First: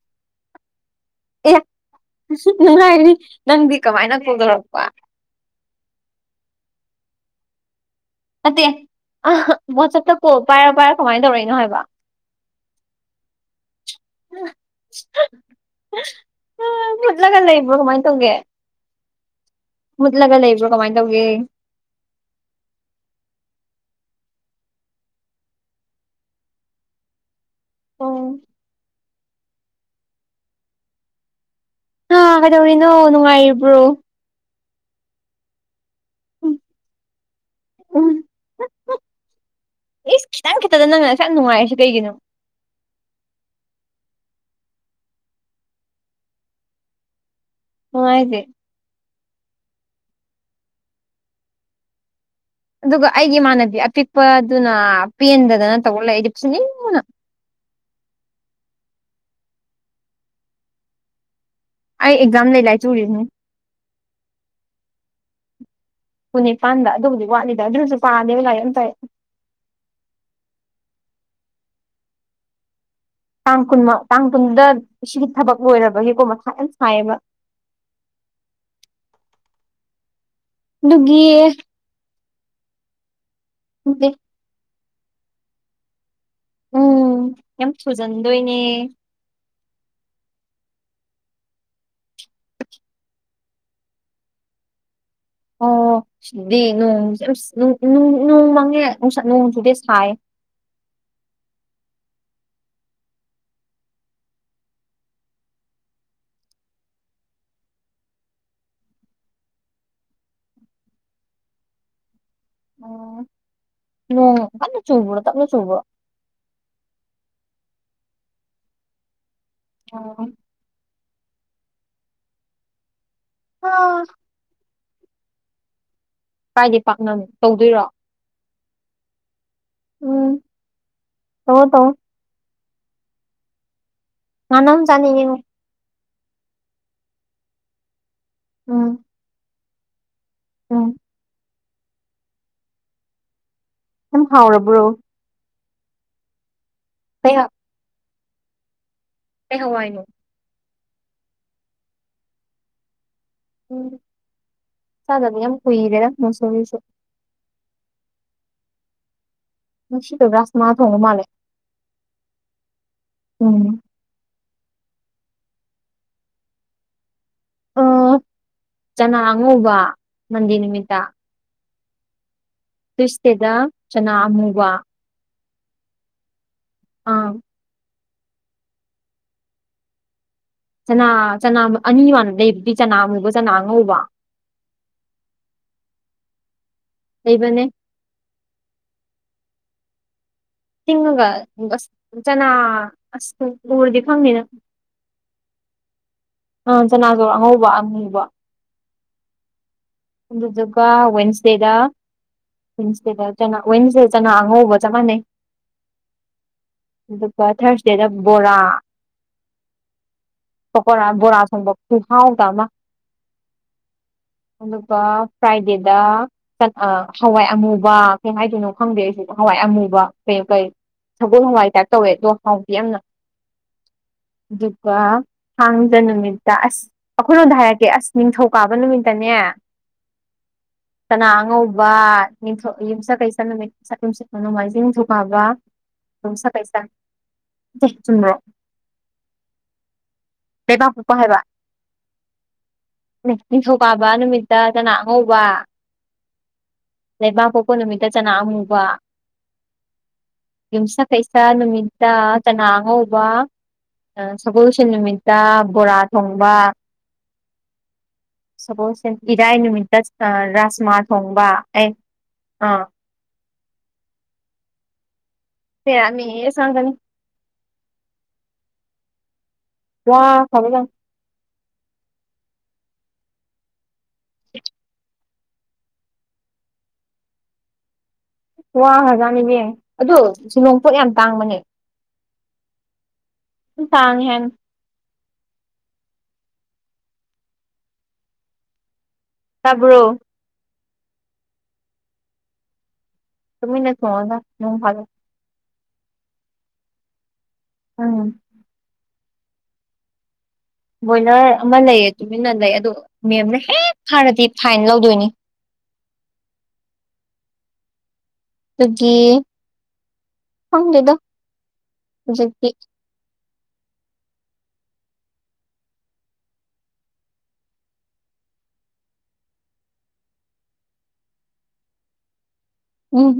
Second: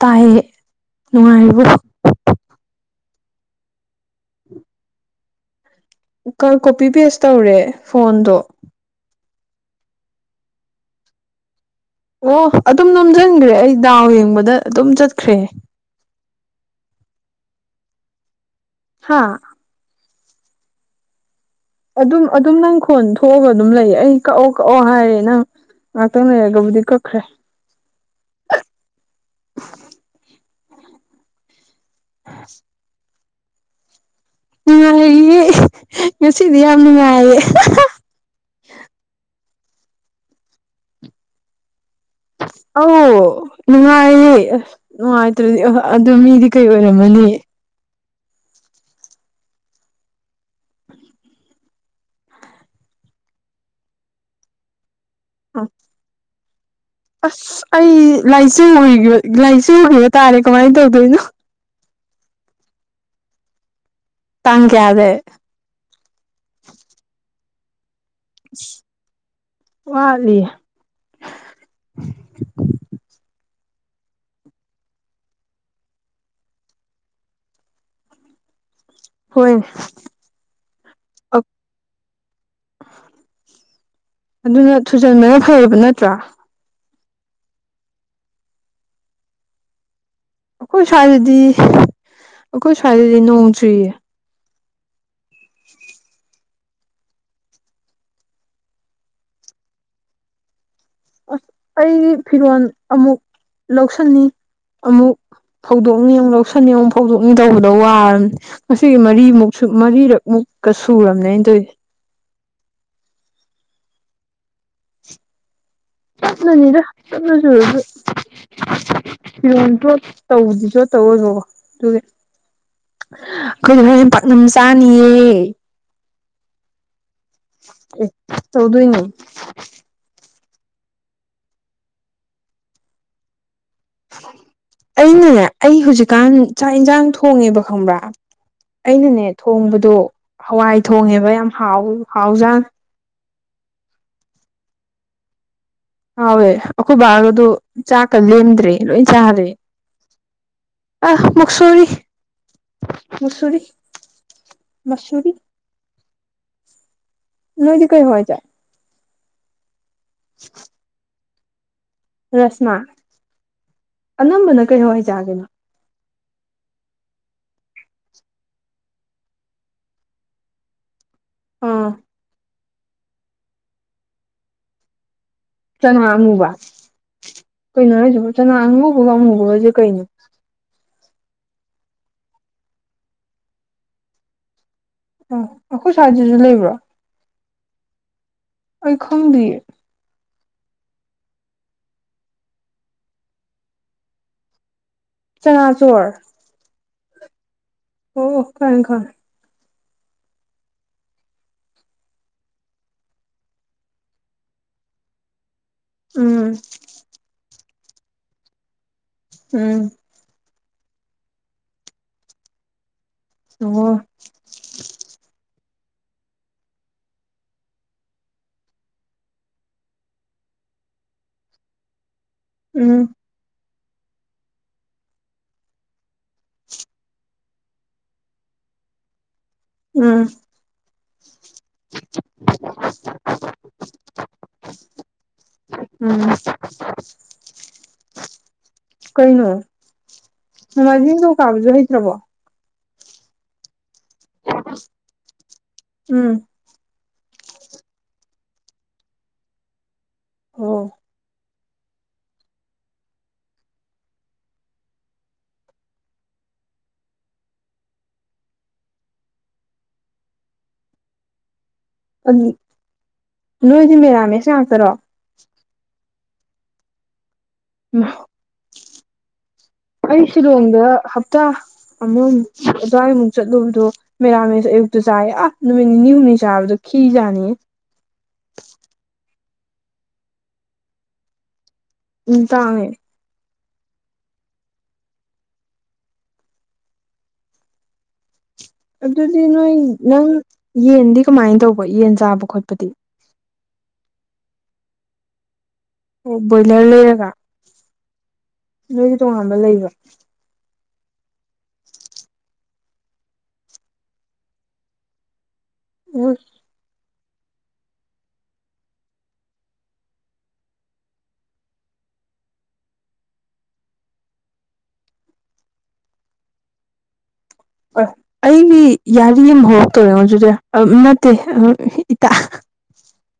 ꯇꯥꯏꯌ‌ꯦ ꯅꯨꯡꯉꯥꯏꯔꯤꯕ‌ꯣ ꯑꯩꯁꯨꯛ ꯅꯨꯡꯉꯥꯏꯔꯤ ꯅꯪꯗꯤ ꯀꯃꯥꯏꯅ ꯀ‌ꯣꯜ ꯇꯧꯔꯛꯄ ꯃꯨꯛꯀ ꯀꯣꯄꯤꯄ‌ꯦꯁ ꯇꯧꯔꯦ ꯐꯣꯟꯗꯣ ꯅꯠꯇꯦ ꯑ ꯋꯥꯠꯆꯞꯇ ꯀꯣꯜ ꯄꯥꯏꯔ ꯄꯥꯏꯔ ꯀꯃꯥꯏꯅ ꯇꯧꯔꯛꯏꯅꯣ ꯍꯥꯏꯕ ꯑꯣ ꯑꯗꯨꯝ ꯅꯝꯖꯟꯈ꯭ꯔꯦ ꯑꯩ ꯗꯥꯎ ꯌꯦꯡꯕꯗ ꯑꯗꯨꯝ ꯆꯠꯈ꯭ꯔꯦ [inaudible] ꯆꯠꯂꯒ ꯂꯩꯕ꯭ꯔꯣ ꯀꯃꯥꯏꯅ ꯇꯧꯒꯦ ꯍꯥꯥ ꯃꯨꯠꯂꯒ ꯂꯩꯕ꯭ꯔꯣ ꯀꯃꯥꯏꯅ ꯇꯧꯒꯦ ꯑꯗꯨꯝ ꯑꯗꯨꯝ ꯅꯪ ꯈꯣꯟ ꯊꯣꯛꯑꯒ ꯑꯗꯨꯝ ꯂꯩ ꯑꯩ ꯀꯛꯑꯣ ꯀꯛꯑꯣ ꯍꯥꯏꯔꯦ ꯅꯪ ꯉꯥꯛꯇꯪ ꯂꯩꯔꯒꯕꯨꯗꯤ ꯀꯛꯈ꯭ꯔꯦ ꯑ‌ꯣ ꯑ ꯀꯩꯗꯧꯔꯤꯅꯣ ꯅꯨꯡꯉꯥꯏꯔꯤꯕ꯭ꯔꯣ ꯅꯨꯡꯉꯥꯏꯔꯤꯌꯦ ꯉꯁꯤꯗꯤ ꯌꯥꯝ ꯅꯨꯡꯉꯥꯏꯌꯦ ꯎꯝ ꯏꯁ ꯈꯤꯇꯪ ꯈꯤꯇ‌ꯪꯗ ꯅꯪꯅ ꯑꯁꯨꯛꯌꯥꯝ ꯅꯨꯡꯉꯥꯏꯔꯤꯁ‌ꯦ ꯀꯩꯒꯤꯅꯣ [inaudible] ꯑꯧ ꯅꯨꯡꯉꯥꯏꯌꯦ ꯅꯨꯡꯉꯥꯏꯇ꯭ꯔꯗꯤ ꯑꯥ ꯑꯗꯨ ꯃꯤꯗꯤ ꯀꯩ ꯑꯣꯏꯔꯝꯃꯅꯤ ꯅ‌ꯣ ꯍꯥꯏꯖ‌ꯦ ꯑꯗꯨꯒ ꯑꯩꯒꯤ ꯏꯃꯥꯟꯅꯕꯤ ꯑꯄꯤꯛꯄꯗꯨꯅ ꯄꯦꯟꯗꯗꯅ ꯇꯧꯔ ꯂꯩ ꯑꯩꯗꯤ ꯐꯨꯅꯤꯡ ꯑꯁ ꯑꯩ ꯂꯥꯏꯆꯤꯡ ꯎꯏ ꯂꯥꯏꯆꯤꯡ ꯎꯏꯕ ꯇꯥꯔꯦ ꯀꯃꯥꯏꯅ ꯇꯧꯗꯣꯏꯅꯣ ꯑꯩ ꯑꯦꯛꯖꯥꯝ ꯂꯥꯏꯆꯨꯔꯤ ꯍꯨꯝ ꯇꯥꯡ ꯀꯌꯥꯗꯩ ꯀꯨꯅꯤꯄꯥꯟꯗ ꯑꯗꯨꯕꯨꯗꯤ ꯋꯥꯠꯂꯤꯗ ꯑꯗꯨꯖꯨ ꯄꯥꯗ‌ꯦꯕ ꯂꯥꯏꯔꯤꯛ ꯑꯝꯇ ꯑꯩ ꯋꯥꯠꯂꯤ ꯇꯥꯡ ꯀꯨꯟꯃ ꯇꯥꯡ ꯀꯨꯟꯗ ꯁꯤꯒꯤ ꯊꯕꯛ ꯂꯣꯏꯔꯕꯒꯤꯀꯣ ꯃꯊꯥ ꯌꯥꯝ ꯁꯥꯏꯌꯦꯕ [unintelligible] ꯍꯣꯏꯅꯦ ꯑꯗꯨꯒꯤ ꯑ ꯈꯪꯗꯦ ꯑꯗꯨꯅ ꯊꯨꯖꯟꯕꯅ ꯐꯔꯕ ꯅꯠꯇ꯭ꯔꯥ ꯎꯝ ꯌꯥꯝ ꯊꯨꯖꯟꯗꯣꯏꯅꯦ ꯑꯩꯈꯣꯏ ꯁ꯭ꯋꯥꯏꯗꯗꯤ ꯑꯩꯈꯣꯏ ꯁ꯭ꯋꯥꯏꯗꯗꯤ ꯅꯣꯡ ꯆꯨꯏꯌꯦ ꯑꯣ ꯗꯤ ꯅꯣꯡꯁꯦ ꯌꯝ ꯅ‌ꯣꯡ ꯅꯣꯡ ꯃꯪꯉꯦ ꯅꯣꯡ ꯆꯨꯗ‌ꯦ ꯁꯥꯏꯌ‌ꯦ ꯑꯁ ꯑꯩꯒꯤ ꯐꯤꯔꯣꯜ ꯑꯃꯨꯛ ꯂꯧꯁꯟꯅꯤ ꯑꯃꯨꯛ ꯐꯧꯗꯣꯛꯅꯤꯡ ꯑꯃꯨꯛ ꯂꯧꯁꯟꯅꯤꯡꯉꯨꯛ ꯐꯧꯗꯣꯛꯅꯤꯡ ꯇꯧꯕꯗ ꯋꯥꯔꯅꯤ ꯉꯁꯤꯒꯤ ꯃꯔꯤꯃꯨꯛꯁꯨ ꯃꯔꯤꯔꯛꯃꯨꯛ ꯀꯁꯨ ꯑꯃꯅꯦ ꯏꯟꯗꯣꯏꯏ ꯑꯣ ꯅꯣꯡ ꯀꯅ ꯆꯧꯕꯔꯣ ꯇꯝꯅ ꯆꯧꯧꯕꯔꯣ ꯅꯅꯤꯗꯁꯨꯔ ꯑꯗꯨ ꯐꯤꯔꯣ ꯆ ꯑꯣ ꯇꯧꯕꯗꯤꯁꯨ ꯇꯧꯔꯕꯕꯣ ꯑꯗꯨꯒꯤ ꯀꯈꯣꯏꯗ ꯑꯥ ꯑꯗꯨ ꯄꯥꯛꯅꯝ ꯆꯥꯅꯤꯌꯦ ꯀꯥꯏꯗ ꯄꯥꯛꯅꯣ ꯇꯧꯗꯣꯏꯔꯣ ꯆꯧꯗꯣꯏꯅꯤ ꯎꯝ ꯍ ꯇꯣ ꯉꯥꯅ ꯑꯃ ꯆꯥꯅꯤꯡꯉꯦꯉꯣ ꯑꯩꯅꯅꯦ ꯑꯩ ꯍꯧꯖꯤꯛꯀꯥꯟ ꯆꯥꯛ ꯏꯟꯁꯥꯡ ꯊꯣꯡꯉꯦꯕ ꯈꯪꯕ꯭ꯔꯥ ꯎꯝ ꯑꯩꯅꯅꯦ ꯊꯣꯡꯕꯗꯣ ꯍꯋꯥꯏ ꯎꯝ ꯊꯣꯡꯉꯦꯕ ꯌꯥꯝ ꯍꯥꯎ ꯍꯥꯎꯖꯥ ꯁ ꯍꯥꯎꯔꯕ꯭ꯔꯣ ꯍꯥꯎꯋꯦ ꯑꯩꯈꯣꯏ ꯀꯩ ꯍꯥ ꯚꯒꯗ ꯆꯥꯛꯀ ꯂꯦꯝꯗ꯭ꯔꯦ ꯂꯣꯏ ꯆꯥꯔꯦ ꯀꯩ ꯍꯋꯥꯏꯅꯣ ꯑ ꯃꯛꯁꯔꯤ ꯃꯁꯔꯤ ꯎꯝ ꯃꯁꯔꯤ ꯆꯥꯗꯕ ꯌꯥꯝ ꯀꯨꯏꯔꯦꯗ ꯃꯨꯁꯣꯔꯤꯁꯨ ꯅꯣꯏꯗꯤ ꯀꯩ ꯑꯣꯏꯖꯥꯏ ꯅꯅꯨꯡ ꯁꯤꯗ ꯭ꯔꯥꯁꯃꯅꯥ ꯊꯉ ꯃꯅꯦꯦ ꯔꯁꯃꯥ ꯎꯝ ꯑꯅꯝꯕꯅ ꯀꯩ ꯑꯣꯏꯣꯏ ꯆꯒꯦ ꯑ ꯆꯅꯥ ꯑꯉꯧꯕ ꯅꯟꯗꯤ ꯅꯨꯃꯤꯠꯇ ꯑꯥ ꯇꯨꯁꯇꯦꯗ ꯆꯅꯥ ꯑꯃꯨꯕ ꯆꯉ ꯑꯃꯨꯕ ꯑꯥ ꯆꯅ ꯑꯉꯃꯨꯒꯖꯤꯦ ꯀꯩꯅꯤ ꯆꯅꯥ ꯆꯅꯥ ꯑꯅꯤ ꯋꯥꯟ ꯂꯩꯕꯨꯗꯤ ꯆꯅꯥ ꯑꯃꯨꯕ ꯆꯅꯥ ꯑꯉꯧꯕ ꯑ ꯑꯩꯈꯣꯏ ꯁ꯭ꯋꯥꯏꯁꯤꯁꯨ ꯂꯩꯕ꯭ꯔꯣ ꯂꯩꯕꯅꯦ ꯑꯩ ꯈꯣꯡꯗꯤ ꯊꯤꯡꯉꯒ ꯖꯅꯥ ꯑꯁ ꯎꯨꯔꯗꯤ ꯐꯪꯅꯤꯅ ꯆꯅꯥꯆꯣꯔ ꯅꯥꯉꯧꯕ ꯑꯣ ꯈꯥꯏ ꯈꯥꯟ ꯗꯨꯒꯥ ꯋꯥꯋꯟꯁꯗꯦꯗꯥ ꯋꯁꯦꯗ ꯋꯦꯟꯁꯦꯅ ꯑꯉ ꯑꯣꯕ ꯆ ꯃꯥꯅꯦ ꯎꯝ ꯑꯗꯨꯒ ꯊꯥꯔꯁꯗꯦꯗ ꯕꯣꯔꯥ ꯎꯝ ꯀꯈꯕꯣꯔꯁꯪꯕꯣꯛꯨꯡ ꯍꯥꯎꯥꯎ ꯇꯃ ꯑꯣ ꯑꯗꯨꯒ ꯐ꯭ꯔꯥꯏꯗꯦꯗ ꯍꯋꯥꯏ ꯑꯃꯨꯕ ꯀꯩ ꯍꯥꯏꯗꯣꯏꯅꯣ ꯈꯪꯗꯦ ꯁꯤ ꯍꯋꯥꯏ ꯑꯃꯨꯕ ꯀꯩ ꯀꯩ ꯁꯒꯣꯜ ꯍꯋꯥꯏ ꯇꯥꯏꯞ ꯇꯧꯋꯦ ꯑꯗꯣ ꯍꯥꯎꯗꯤ ꯌꯥꯝꯅ ꯎꯝ [unintelligible] ꯑꯗꯨꯒ ꯊꯥꯡꯗ ꯅꯨꯃꯤꯠꯇ ꯑꯁ ꯑꯩꯈꯣꯏꯅꯣꯝꯗ ꯍꯥꯏꯔꯛꯀꯦ ꯑꯁ ꯅꯤꯡꯊꯧꯀꯥꯕ ꯅꯨꯃꯤꯠꯇꯅꯦ ꯎꯝ ꯀꯅꯥ ꯑꯉꯧꯕ ꯌꯨꯝꯆꯠ ꯀꯩꯁꯠ ꯅꯨꯃꯤꯠ ꯌꯨꯝꯁꯤꯠ ꯅꯣꯡꯃꯥꯏꯖꯤꯡ ꯅꯤꯡꯊꯧꯀꯥꯕ ꯎꯝ ꯎ ꯆꯐꯥꯏꯁꯥ ꯗꯦ ꯆꯨꯝꯕ꯭ꯔꯣ ꯂꯩꯕꯥꯛ ꯅꯃ ꯄꯣꯛꯄ ꯇꯕꯨ ꯍꯥꯏꯕ ꯀꯥꯞꯖ ꯍ꯭ꯔꯕꯣ ꯅꯤꯡꯊꯧꯀꯥꯕ ꯅꯨꯃꯤꯠꯇ ꯆꯅꯥ ꯑꯉꯧꯕ ꯎꯝ ꯂꯩꯕꯥꯛ ꯐꯥꯎꯕ ꯅꯨꯃꯤꯠꯇ ꯆꯅꯥ ꯑꯃꯨꯕ ꯑꯣ ꯌꯨꯝꯁ ꯀꯩꯁꯥ ꯅꯨꯃꯤꯠ ꯏꯇ ꯇꯅ ꯑꯉ ꯍꯕ ꯁꯒꯣꯜꯁꯦꯟ ꯅꯨꯃꯤꯠꯇ ꯕꯣꯔꯥ ꯊꯣꯡꯕ ꯁꯄꯣꯁꯦ ꯏꯔꯥꯏ ꯅꯨꯃꯤꯠꯇ ꯑ ꯔꯥꯁꯃꯥ ꯊꯣꯡꯕ ꯑꯩ ꯑꯗꯨ ꯑꯥ ꯅꯣꯏꯗꯤ ꯃꯦꯔꯥꯃꯦꯁ ꯉꯥꯛꯇꯔꯣ ꯍ ꯁꯒꯅꯤ ꯎ ꯋꯥ ꯑꯩ ꯁꯤꯂꯣꯡꯗ ꯈꯔꯖꯥꯠꯅꯤ ꯍꯞꯇꯥ ꯑꯃꯃ ꯑꯗꯨ꯭ꯋꯥꯏꯃꯨꯛ ꯆꯠꯂꯨꯕꯗꯣ ꯃꯦꯔꯥꯃꯦꯁ ꯑꯌꯨꯛꯇ ꯆꯥꯏꯌꯦ ꯑꯥ ꯅꯨꯃꯤꯠ ꯅꯤꯅꯤ ꯍꯨꯝꯅꯤ ꯆꯥꯕꯗꯣ ꯈꯤꯖꯥꯅꯤꯌꯦ [unintelligible] ꯋꯥ ꯍꯖꯥꯅꯤꯕ ꯑꯗꯨ ꯁꯤꯂꯣꯡꯄꯣꯠ ꯌꯥꯝ ꯇꯥꯡꯕꯅꯦ ꯎ ꯇꯥꯡꯃꯦꯦ ꯇꯥꯡ ꯍꯥꯏ ꯑꯗꯨꯗꯤ ꯅꯣꯏ ꯇꯥꯕ꯭ꯔꯣ ꯅꯪ ꯌꯦꯟꯗꯤ ꯀꯃꯥꯏꯅ ꯇꯧꯕ ꯌꯦꯟ ꯆꯥꯕ ꯈꯣꯠꯄꯗꯤ ꯇꯃꯤ ꯅ ꯊꯉꯗ ꯃ ꯐꯂꯦ ꯑꯣ ꯕꯣꯏꯂꯔ ꯂꯩꯔꯒ ꯑꯝ ꯣꯏꯗꯤ ꯇꯣꯉꯥꯟꯕ ꯂꯩꯕ ꯕꯣꯏꯂꯔ ꯑꯃ ꯂꯩꯌꯦ ꯇꯨꯃꯤꯟꯅ ꯂꯩ ꯑꯗꯣ ꯃꯦꯝꯅ ꯍꯦꯛ ꯐꯥꯔꯗꯤ ꯐꯥꯏꯟ ꯂꯧꯗꯣꯏꯅꯤ ꯎ ꯑꯗꯨꯒꯤ ꯐꯂꯗꯣ ꯍ ꯑꯩꯗꯤ ꯌꯥꯔꯤ ꯑꯃ ꯍꯧꯔꯛꯇꯧꯔꯦꯉꯣ ꯑꯗꯨꯗꯤ ꯅꯠꯇꯦ ꯏꯇꯥ ꯎꯝ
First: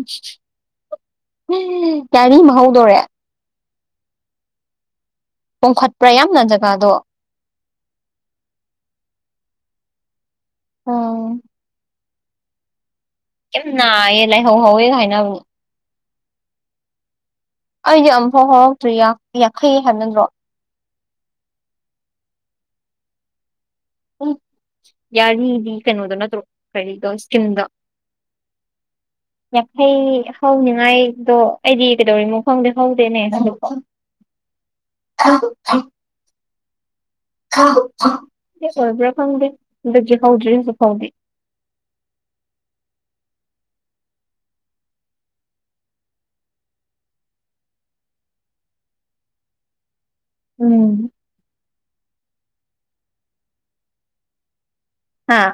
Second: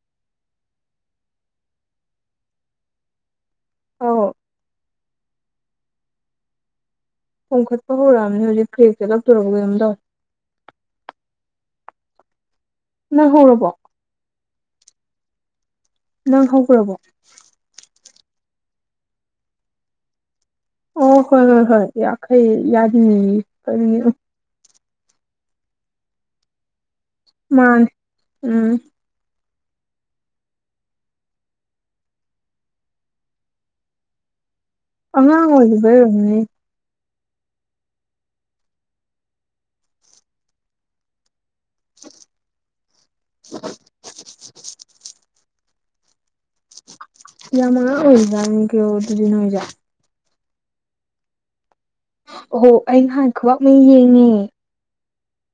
ꯌꯥꯔꯤ ꯃꯍ ꯍꯧꯧꯗꯣꯔꯦ ꯑꯧ ꯀꯣꯡꯈꯠꯄ꯭ꯔꯥ ꯌꯥꯝꯅ ꯖꯒꯥꯗꯣ ꯍꯣꯡꯈꯠꯄ ꯍꯧꯔꯛꯑꯕꯅꯦ ꯍꯧꯖꯤꯛ ꯀ꯭ꯔꯦꯦꯛꯁꯦ ꯂꯧꯇꯣꯔꯎ ꯀꯔꯝꯗꯧ ꯑꯝ ꯅꯍꯧꯔꯔꯕꯣ ꯂꯩ ꯍꯣ ꯍꯣꯏ ꯀꯥꯏꯅ ꯅꯪ ꯍꯛ ꯔꯔꯕꯣ ꯑꯩꯗꯤ ꯑꯃꯨꯐꯥꯎ ꯍꯧꯔꯛꯇ꯭ꯔꯤ ꯌꯥꯡꯈꯩ ꯍꯥꯏꯕ ꯅꯠꯇ꯭ꯔꯣ ꯑꯣ ꯍꯣꯏ ꯍꯣꯏ ꯍꯣꯏ ꯌꯥꯈꯩ ꯌꯥꯔꯤꯅꯤ ꯀꯔꯤꯅꯤ ꯎꯝ ꯌꯥꯔꯤꯗꯤ ꯀꯩꯅꯣꯗꯣ ꯅꯠꯇꯧ ꯀꯔꯤ ꯃꯥ ꯎꯝ ꯌꯥꯡꯈꯩ ꯍꯧꯅꯤꯉꯥꯏꯗꯣ ꯑꯩꯗꯤ ꯀꯩꯗꯧꯔꯤꯃꯣ ꯈꯪꯗꯤꯦ ꯍꯧꯗꯦꯅꯦ ꯑ ꯑꯉꯥꯡ ꯑꯣꯏꯗ ꯐꯔꯝꯅꯤ ꯑꯣꯏꯕ꯭ꯔꯥ ꯐꯪꯗꯦ ꯍꯧꯗꯗꯤ ꯐꯥꯎꯗ꯭ꯔꯤ ꯍꯧꯖꯤꯛ ꯐꯥꯎꯗꯦ [inaudible] ꯌꯥꯃꯥ ꯑꯣꯏꯖ ꯀꯦ ꯑꯗꯨꯗꯟ ꯍꯖ ꯎꯝ ꯑꯣꯣ ꯑꯩ ꯉꯍ ꯈꯕ ꯃꯩ ꯌꯦꯡꯉꯦ ꯍꯥꯥ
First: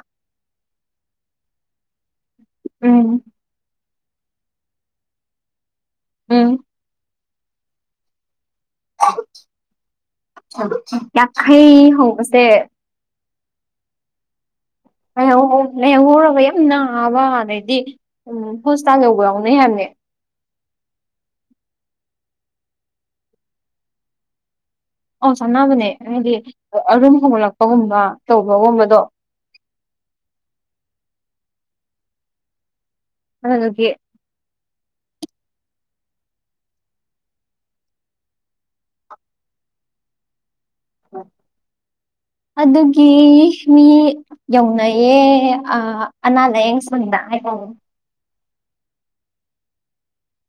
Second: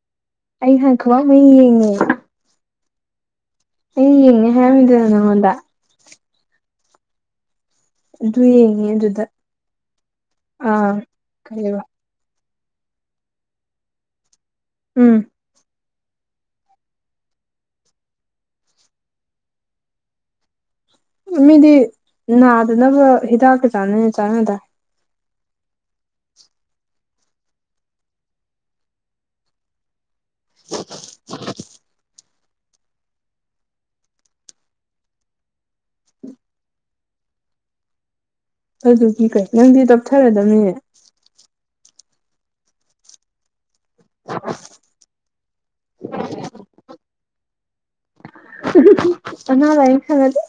ꯑꯩꯍ ꯈꯨꯋꯥ ꯃ ꯌꯦꯡꯉ ꯎꯝ ꯑꯩ ꯌꯦꯡꯉꯦ ꯍꯥꯏꯔꯃꯤꯗꯅ ꯅꯉꯣꯟꯗ ꯎꯝ ꯑꯗꯨ ꯌꯦꯡꯉꯦ ꯑꯗꯨꯗ ꯑꯥ ꯌꯥꯡꯈꯩ ꯀꯔꯤꯕ ꯍꯧꯕꯁꯦ ꯎꯝ ꯂꯡꯍꯧꯔꯕ ꯌꯥꯝ ꯅꯥꯕ ꯑꯗꯩꯗꯤ ꯎꯝ ꯍꯣꯁꯄꯤꯇꯥꯜ ꯌꯧꯕ ꯌꯥꯎꯅꯩ ꯍꯥꯏꯕꯅꯤ ꯃꯤꯗꯤ ꯅꯥꯗꯅꯕ ꯍꯤꯗꯥꯛꯀ ꯆꯥꯅꯩꯅꯦ ꯆꯥꯅꯗ ꯑ ꯁꯥꯟꯅꯕꯅꯦ ꯍꯥꯏꯗꯤ ꯑꯔꯨꯝ ꯍꯧꯒꯠꯂꯛꯄꯒꯨꯝꯕ ꯇꯧꯕꯒꯨꯝꯕꯗꯣ [inaudible] ꯑ ꯅ ꯀꯦ ꯑꯗꯨꯗꯤꯤ ꯀꯩ ꯅꯪꯗꯤ ꯇꯞꯊꯔꯗꯅꯤ ꯑꯗꯨꯒꯤ ꯃꯤ ꯌꯧꯅꯩꯌꯦ ꯑꯅꯥ ꯂꯥꯏꯌꯦꯡ ꯁꯅ ꯍꯥꯏ ꯅꯥ ꯂꯥꯏ ꯈꯪꯒꯅꯤ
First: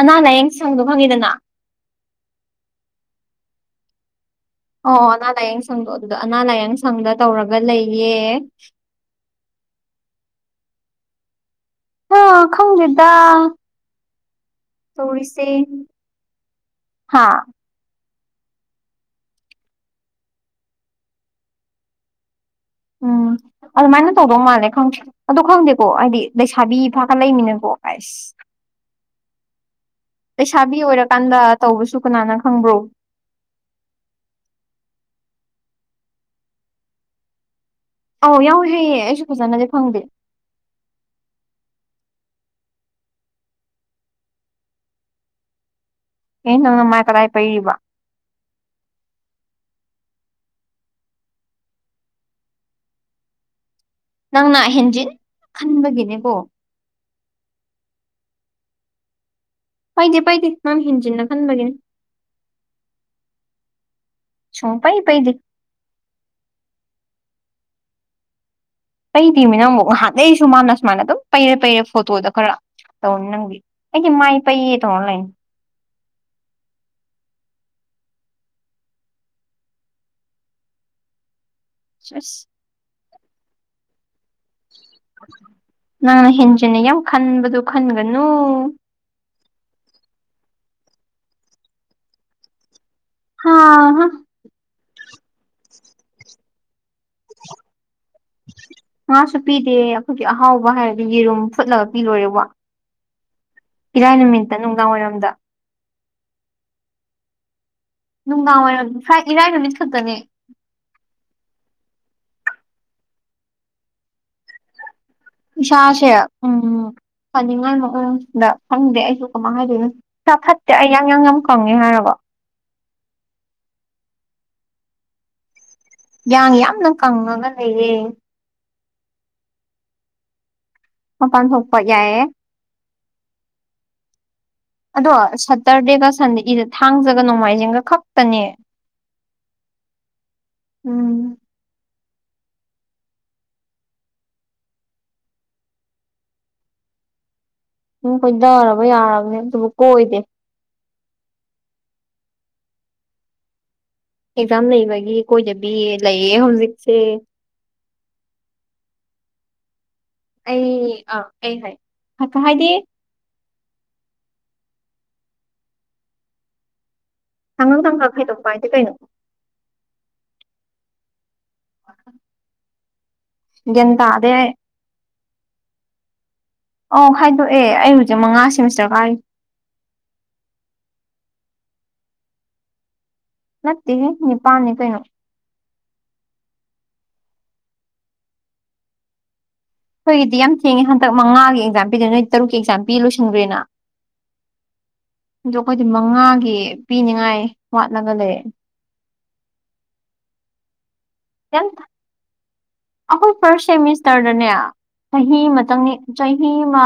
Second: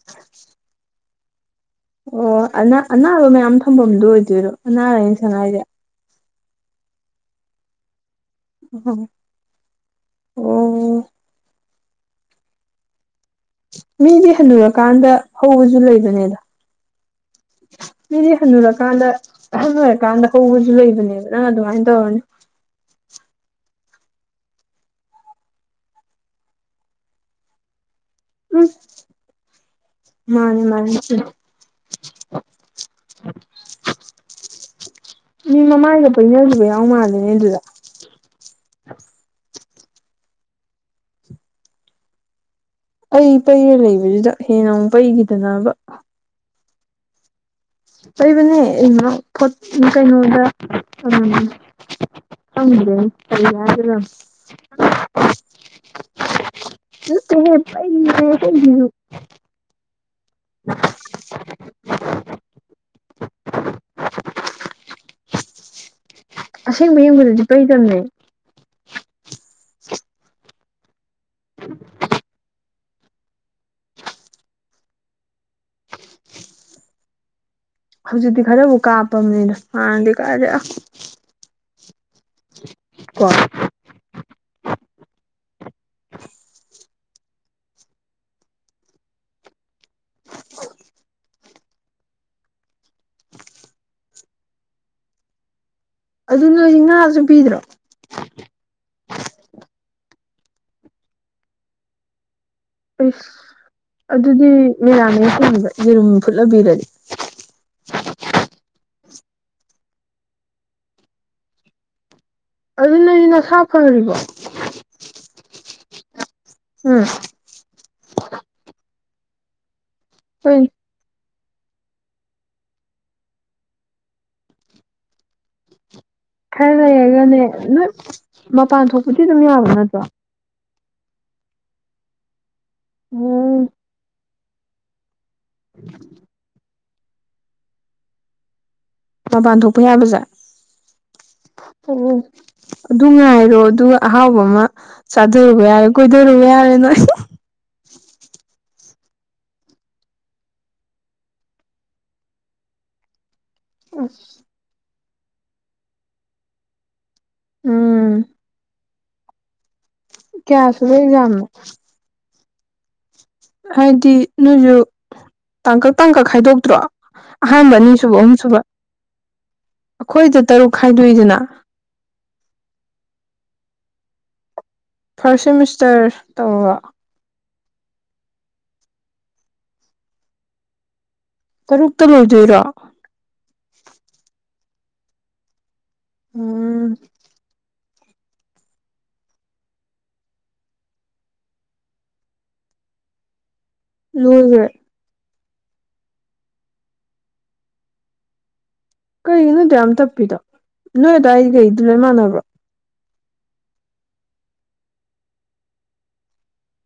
ꯑꯅꯥ ꯂꯥꯌꯦꯡ ꯁꯪꯗꯣ ꯐꯪꯉꯤꯗꯅ ꯑꯣ ꯑ ꯑꯅꯥꯕ ꯃꯌꯥꯝ ꯊꯝꯐꯝꯗꯣ ꯑꯣꯏꯗꯣꯏꯔꯣ ꯑꯅꯥꯔ ꯑꯩꯅ ꯁꯉꯥꯏꯁꯦ ꯑꯗꯣ ꯑꯅꯥ ꯂꯥꯏꯌꯦꯡ ꯁꯪꯗ ꯇꯧꯔꯒ ꯂꯩꯌꯦ ꯑ ꯑꯣ ꯑꯥ ꯈꯪꯗꯗ ꯃꯤꯗꯤ ꯍꯟꯟꯅꯨꯔꯀꯥꯟꯗ ꯍꯧꯕꯁꯨ ꯂꯩꯕꯅꯦꯗ ꯍꯥ ꯃꯤꯗꯤ ꯍꯟꯅꯨꯔꯀꯥꯟꯗ ꯍ ꯂꯣꯏꯔꯀꯥꯟꯗ ꯍꯧꯕꯁꯨ ꯂꯩꯕꯅꯦꯕ ꯅꯪ ꯑꯗꯨꯃꯥꯏꯅ ꯇꯧꯔꯅꯤ ꯎꯝ ꯑꯗꯨꯃꯥꯏꯅ ꯇꯧꯗꯧ ꯃꯥꯜꯂꯦ ꯈꯪꯗꯦ ꯑ ꯈꯪꯗꯦꯀꯣ ꯍꯥꯏꯗꯤ ꯂꯩꯁꯥꯕꯤ ꯐꯥꯀꯠ ꯂꯩꯃꯤꯅꯀꯣ ꯎꯝ ꯃꯥꯅꯦ ꯂꯩꯁꯥꯕꯤ ꯃꯥꯅꯦ ꯑꯣꯏꯔꯀꯥꯟꯗ ꯇꯧꯕꯁꯨ ꯀꯅꯥꯅ ꯈꯪꯕ꯭ꯔꯣ ꯃꯤ ꯃꯃꯥꯏꯒ ꯄꯣꯏꯅꯈꯤꯕ ꯌꯥꯎ ꯃꯥꯜꯂꯦꯅꯦ ꯑꯗꯨꯗ ꯑꯧ ꯌꯥꯎꯋꯤ ꯍꯩꯌꯦ ꯑꯩꯁꯨ ꯐꯖꯅꯗꯤ ꯐꯪꯗꯦ ꯑꯩ ꯄꯩꯔ ꯂꯩꯕꯁꯤꯗ ꯍꯦꯟꯅ ꯑꯃꯨꯛ ꯄꯩꯈꯤꯗꯅꯕ ꯌꯦ ꯇꯣ ꯃꯥꯏ ꯀꯥꯏ ꯄꯩꯕ ꯂꯩꯕꯅꯦ ꯑꯩꯅꯣꯠ ꯀꯩꯅꯣꯗ ꯍꯪꯦ ꯌꯥ꯭ꯔ ꯅꯪꯅ ꯍꯦꯟꯖꯤꯟ ꯈꯟꯕꯒꯤꯅꯦꯀꯣ ꯊꯨ ꯄꯥꯏꯗꯦ ꯄꯥꯏꯗꯦ ꯅꯪ ꯍꯦꯟꯖꯤꯟꯅ ꯈꯟꯕꯒꯤꯅꯤ ꯁꯣꯡꯄꯩ ꯄꯩꯗꯤ ꯑꯁꯦꯡꯕ ꯌꯦꯡꯕꯗꯗꯤ ꯀꯩꯗꯝꯅꯦ ꯄꯩꯇꯃꯤꯅ ꯑꯃꯨꯛ ꯉꯍꯥꯟꯗꯩꯁꯨ ꯃꯥꯅ ꯁꯨꯃꯥꯏꯅ ꯑꯗꯨꯝ ꯄꯩꯔꯦ ꯄꯩꯔꯦ ꯐꯣꯇꯣꯗ ꯈꯔ ꯇꯧ ꯅꯪꯒꯤ ꯑꯩꯗꯤ ꯃꯥꯏ ꯄꯩꯌꯦ ꯇ ꯑꯣꯟꯂꯥꯏꯟ ꯍꯧꯖꯤꯛꯇꯤ ꯈꯔꯕꯨꯥꯎ ꯀꯥꯞꯄꯅꯤꯅ ꯍꯥꯟꯅꯗꯤ ꯀꯥꯔꯦ ꯑ ꯆꯁ ꯀꯣꯏ ꯅꯪꯅ ꯍꯦꯟꯖꯤꯟꯅ ꯌꯥꯝ ꯈꯟꯕꯗꯣ ꯈꯟꯒꯅꯨ [inaudible] ꯍꯥꯥ ꯑꯗꯨ ꯅꯣꯏꯗꯤ ꯉꯥꯁꯨ ꯄꯤꯗ꯭ꯔꯣ ꯉꯥꯁꯨ ꯄꯤꯗꯦ ꯑꯩꯈꯣꯏꯒꯤ ꯑꯍꯥꯎꯕ ꯍꯥꯏꯔꯗꯤ ꯌꯦꯔꯨꯝ ꯐꯨꯠꯂꯒ ꯄꯤ ꯂꯣꯏꯔꯦꯕ ꯑꯩꯁ ꯑꯗꯨꯗꯤ ꯃꯦꯔꯥꯅ ꯋꯥꯏꯔꯝꯗ ꯍꯣꯟꯕ ꯌꯦꯔꯨꯝ ꯐꯨꯠꯅꯕꯤꯔꯅꯤ ꯅꯨꯡꯗꯥꯡꯋꯥꯏꯔꯝ ꯏꯔꯥꯏ ꯅꯨꯃꯤꯠ ꯈꯛꯇꯅꯦ ꯑꯗꯨꯅꯗꯤ ꯅꯁꯥ ꯐ꯭ꯔꯤꯕ ꯏꯁꯥꯁꯦ ꯎꯝ ꯐꯅꯤꯡꯉꯥꯏ ꯃꯑꯣꯡꯗ ꯈꯪꯗꯦ ꯑꯩꯁꯨ ꯀꯃꯥꯏꯅ ꯍꯥꯏꯗꯣꯏꯅꯣ ꯁꯥ ꯍꯣꯏ ꯐꯠꯇꯦ ꯑꯩ ꯌꯥꯡ ꯌꯥꯡ ꯌꯥꯝ ꯀꯪꯉꯦ ꯍꯥꯏꯔꯕ ꯌꯥꯡ ꯈꯔ ꯌꯥꯝꯅ ꯂꯩꯔꯒꯅꯦ ꯀꯪꯉꯒ ꯅꯣꯏ ꯂꯩꯌꯦ ꯃꯄꯥꯟ ꯊꯣꯛꯄꯗꯤ ꯑꯗꯨꯝ ꯌꯥꯕ ꯅꯠꯇ꯭ꯔꯣ ꯃꯄꯥꯟ ꯊꯣꯛꯄ ꯌꯥꯏꯑꯌꯦ ꯎꯝ ꯑꯗꯣ ꯁꯇꯔꯗꯦꯒ ꯁꯟꯗꯦꯒꯤꯗ ꯊꯥꯡꯖꯒ ꯅꯣꯡꯃꯥꯏꯖꯤꯡꯒ ꯈꯛꯇꯅꯦ ꯃꯄꯥꯟ ꯊꯣꯛꯄ ꯌꯥꯕꯖꯥ ꯎꯝ ꯎ ꯑꯗꯨ ꯉꯥꯏꯔꯣ ꯑꯗꯨꯒ ꯑꯍꯥꯎꯕ ꯑꯃ ꯆꯥꯊꯔꯨꯕ ꯌꯥꯔꯦ ꯀꯣꯏꯊꯔꯨꯕ ꯌꯥꯔꯦ ꯅꯣꯏ ꯎꯝ ꯈꯣꯏꯊꯔꯕ ꯌꯥꯔꯕꯅꯦ ꯑꯗꯨꯕꯨ ꯀꯣꯏꯗꯦ ꯑꯦꯛꯖꯥꯝ ꯂꯩꯕꯒꯤ ꯀꯣꯏꯗꯕꯤ ꯂꯩꯌꯦ ꯍꯧꯖꯤꯛꯁꯦ ꯎꯝ ꯀꯌꯥꯁꯨ ꯂꯩ ꯌꯥꯝꯝꯃꯦ ꯀꯥꯏꯗꯤ ꯍꯥꯏꯗꯤ ꯅꯣꯏꯁꯨ ꯇꯥꯡꯀꯛ ꯇꯪꯀꯛ ꯈꯥꯏꯗꯣꯛꯇ꯭ꯔꯣ ꯑꯍꯥꯟꯕ ꯇꯪꯈꯛ ꯇꯪꯈꯛ ꯑꯅꯤꯁꯨꯕ ꯑꯍꯨꯝ ꯈꯥꯏꯗꯣꯛꯄ ꯁꯕ ꯍꯥꯏꯗꯤ ꯀꯩꯅꯣ ꯑꯩꯈꯣꯏꯗ ꯇꯔꯨꯛ ꯈꯥꯏꯗꯣꯏꯗꯅ ꯦꯇ ꯑꯗꯦ ꯐꯥꯔꯁ ꯁꯤꯦꯃꯤꯁꯇꯔ ꯑ ꯈꯥꯏꯗꯣꯛꯑꯦ ꯑꯩ ꯍꯧꯖꯤꯛ ꯃꯉꯥ ꯁꯦꯃꯤꯁꯇꯔ ꯀꯥꯔꯤ ꯀꯔꯨꯛꯇ ꯂꯩꯗꯣꯏꯔꯥ ꯅꯠꯇꯦ ꯅꯤꯄꯥꯜꯅꯤ ꯀꯩꯅꯣ ꯎꯝ ꯑꯩꯈꯣꯏꯗꯤ ꯌꯥꯝ ꯊꯦꯡꯉꯦ ꯍꯟꯗꯛ ꯃꯉꯥꯒꯤ ꯑꯦꯛꯖꯥꯝ ꯄꯤꯗꯣꯏꯅꯤ ꯅꯣꯏ ꯇꯔꯨꯛꯀꯤ ꯑꯦꯛꯖꯥꯝ ꯄꯤ ꯂꯣꯏꯁꯤꯟꯈ꯭ꯔꯦꯅ ꯂꯣꯡꯦ ꯑ ꯑꯩꯈꯣꯏꯗꯤ ꯃꯉꯥꯒꯤ ꯄꯤꯅꯤꯉꯥꯏ ꯋꯥꯠꯂꯒ ꯂꯩ ꯀꯔꯤꯒꯤꯅꯣꯠꯇ ꯌꯥꯝ ꯇꯞꯄꯤꯗꯣ ꯅꯣꯏ ꯑꯗꯥꯋꯥꯏ ꯌꯥꯝ ꯀꯩꯗꯨ ꯂꯣꯏ ꯃꯥꯟꯅꯕ꯭ꯔꯣ ꯑꯩꯈꯣꯏ ꯐꯥꯔꯁ ꯁꯦꯃꯤꯁꯇꯔꯗꯅꯦ ꯆꯍꯤ ꯑꯃꯇꯪ ꯆꯍꯤꯃ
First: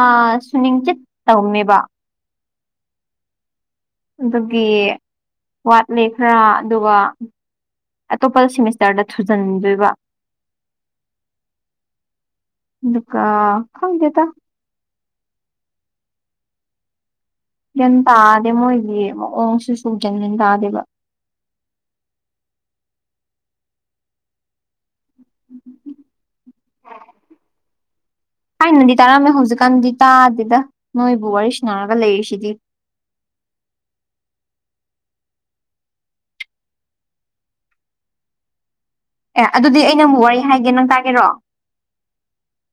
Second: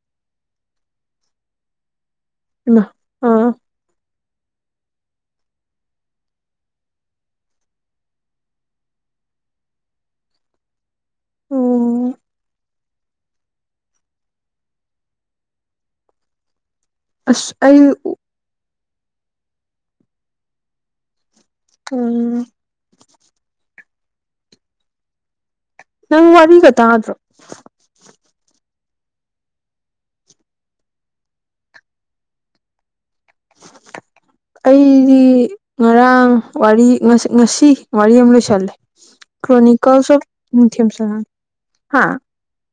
ꯁꯨ ꯅꯤꯡꯆꯤꯠ ꯇꯧꯃꯦꯕ ꯑ ꯑꯥ ꯑꯗꯨꯒꯤ ꯋꯥꯠꯂꯦ ꯈꯔ ꯑꯗꯨꯒ ꯑꯇꯣꯞꯄ ꯁꯤꯦꯃꯤꯁꯇꯔꯗ ꯊꯨꯖꯤꯟꯗꯣꯏꯕ ꯑꯣ ꯗꯨꯀ ꯈꯪꯗꯦ ꯇ ꯑꯁ ꯑꯩ ꯟ ꯇꯥꯗꯦ ꯃꯣꯏꯒꯤ ꯃꯑꯣꯡꯁꯤ ꯁꯨꯖꯟꯖꯟ ꯇꯥꯗꯦꯕ ꯎꯝ ꯎꯝ ꯅꯪ ꯋꯥꯔꯤꯔꯤꯒ ꯇ꯭ꯔꯣ ꯊꯥꯏꯅꯗꯤ ꯇꯥꯔꯝꯃꯦ ꯍꯧꯖꯤꯛꯀꯥꯟꯗꯤ ꯇꯥꯗꯦꯗ ꯅꯣꯏꯕꯨ ꯋꯥꯔꯤ ꯁꯅꯔꯒ ꯂꯩꯔꯤꯁꯤꯗꯤ [unintelligible] ꯑꯩꯗꯤ ꯉꯔꯥꯡ ꯋꯥꯔꯤ ꯉꯁꯤ ꯋꯥꯔꯤ ꯑꯃ ꯂꯣꯏꯁꯜꯂꯦ ꯑꯦ ꯑꯗꯨꯗꯤ ꯑꯩ ꯀ꯭ꯔꯣꯅꯤꯀꯜꯁ ꯅꯪꯕꯨ ꯋꯥꯔꯤ ꯍꯥꯏꯒꯦ ꯑꯣꯐꯊ ꯅꯪ ꯁ ꯇꯥꯒꯦꯔꯣ ꯍꯥ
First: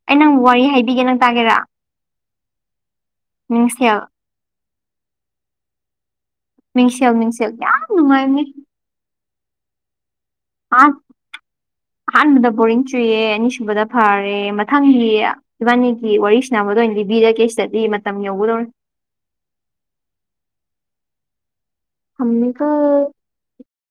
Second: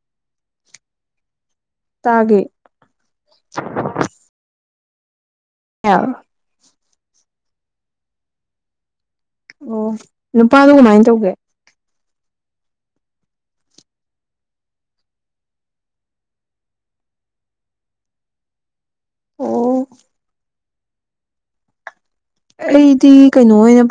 ꯑꯩ ꯅꯪ ꯋꯥꯔꯤ ꯍꯥꯏꯕꯤꯒꯦ ꯅꯪ ꯇꯥꯒꯦꯔꯥ ꯍꯥꯏꯦ ꯅꯤꯡꯁꯤꯌꯥ ꯑ ꯃꯤꯡꯁꯦꯜ ꯃꯤꯡꯁꯦꯜ ꯌꯥꯝ ꯅꯨꯡꯉꯥꯏꯅꯤ ꯑꯣ ꯅꯨꯄꯥꯗꯨꯣ ꯀꯃꯥꯏꯅ ꯇꯧꯒꯦ ꯑꯍꯥꯟꯕꯗ ꯕꯣꯔꯤꯡ ꯆꯨꯏꯌꯦ ꯑꯅꯤꯁꯨꯕꯗ ꯐꯔꯦ ꯃꯊꯪꯒꯤ ꯏꯕꯥꯅꯤꯒꯤ ꯋꯥꯔꯤ ꯁꯅꯕꯗꯣ ꯕꯤꯔ ꯀꯦꯁꯇꯗꯤ ꯃꯇꯝ ꯌꯧꯒꯗꯣ ꯑꯣ ꯊꯝꯃꯦꯀꯣ ꯑꯩꯗꯤ ꯀꯩꯅꯣ ꯑꯣꯏꯅ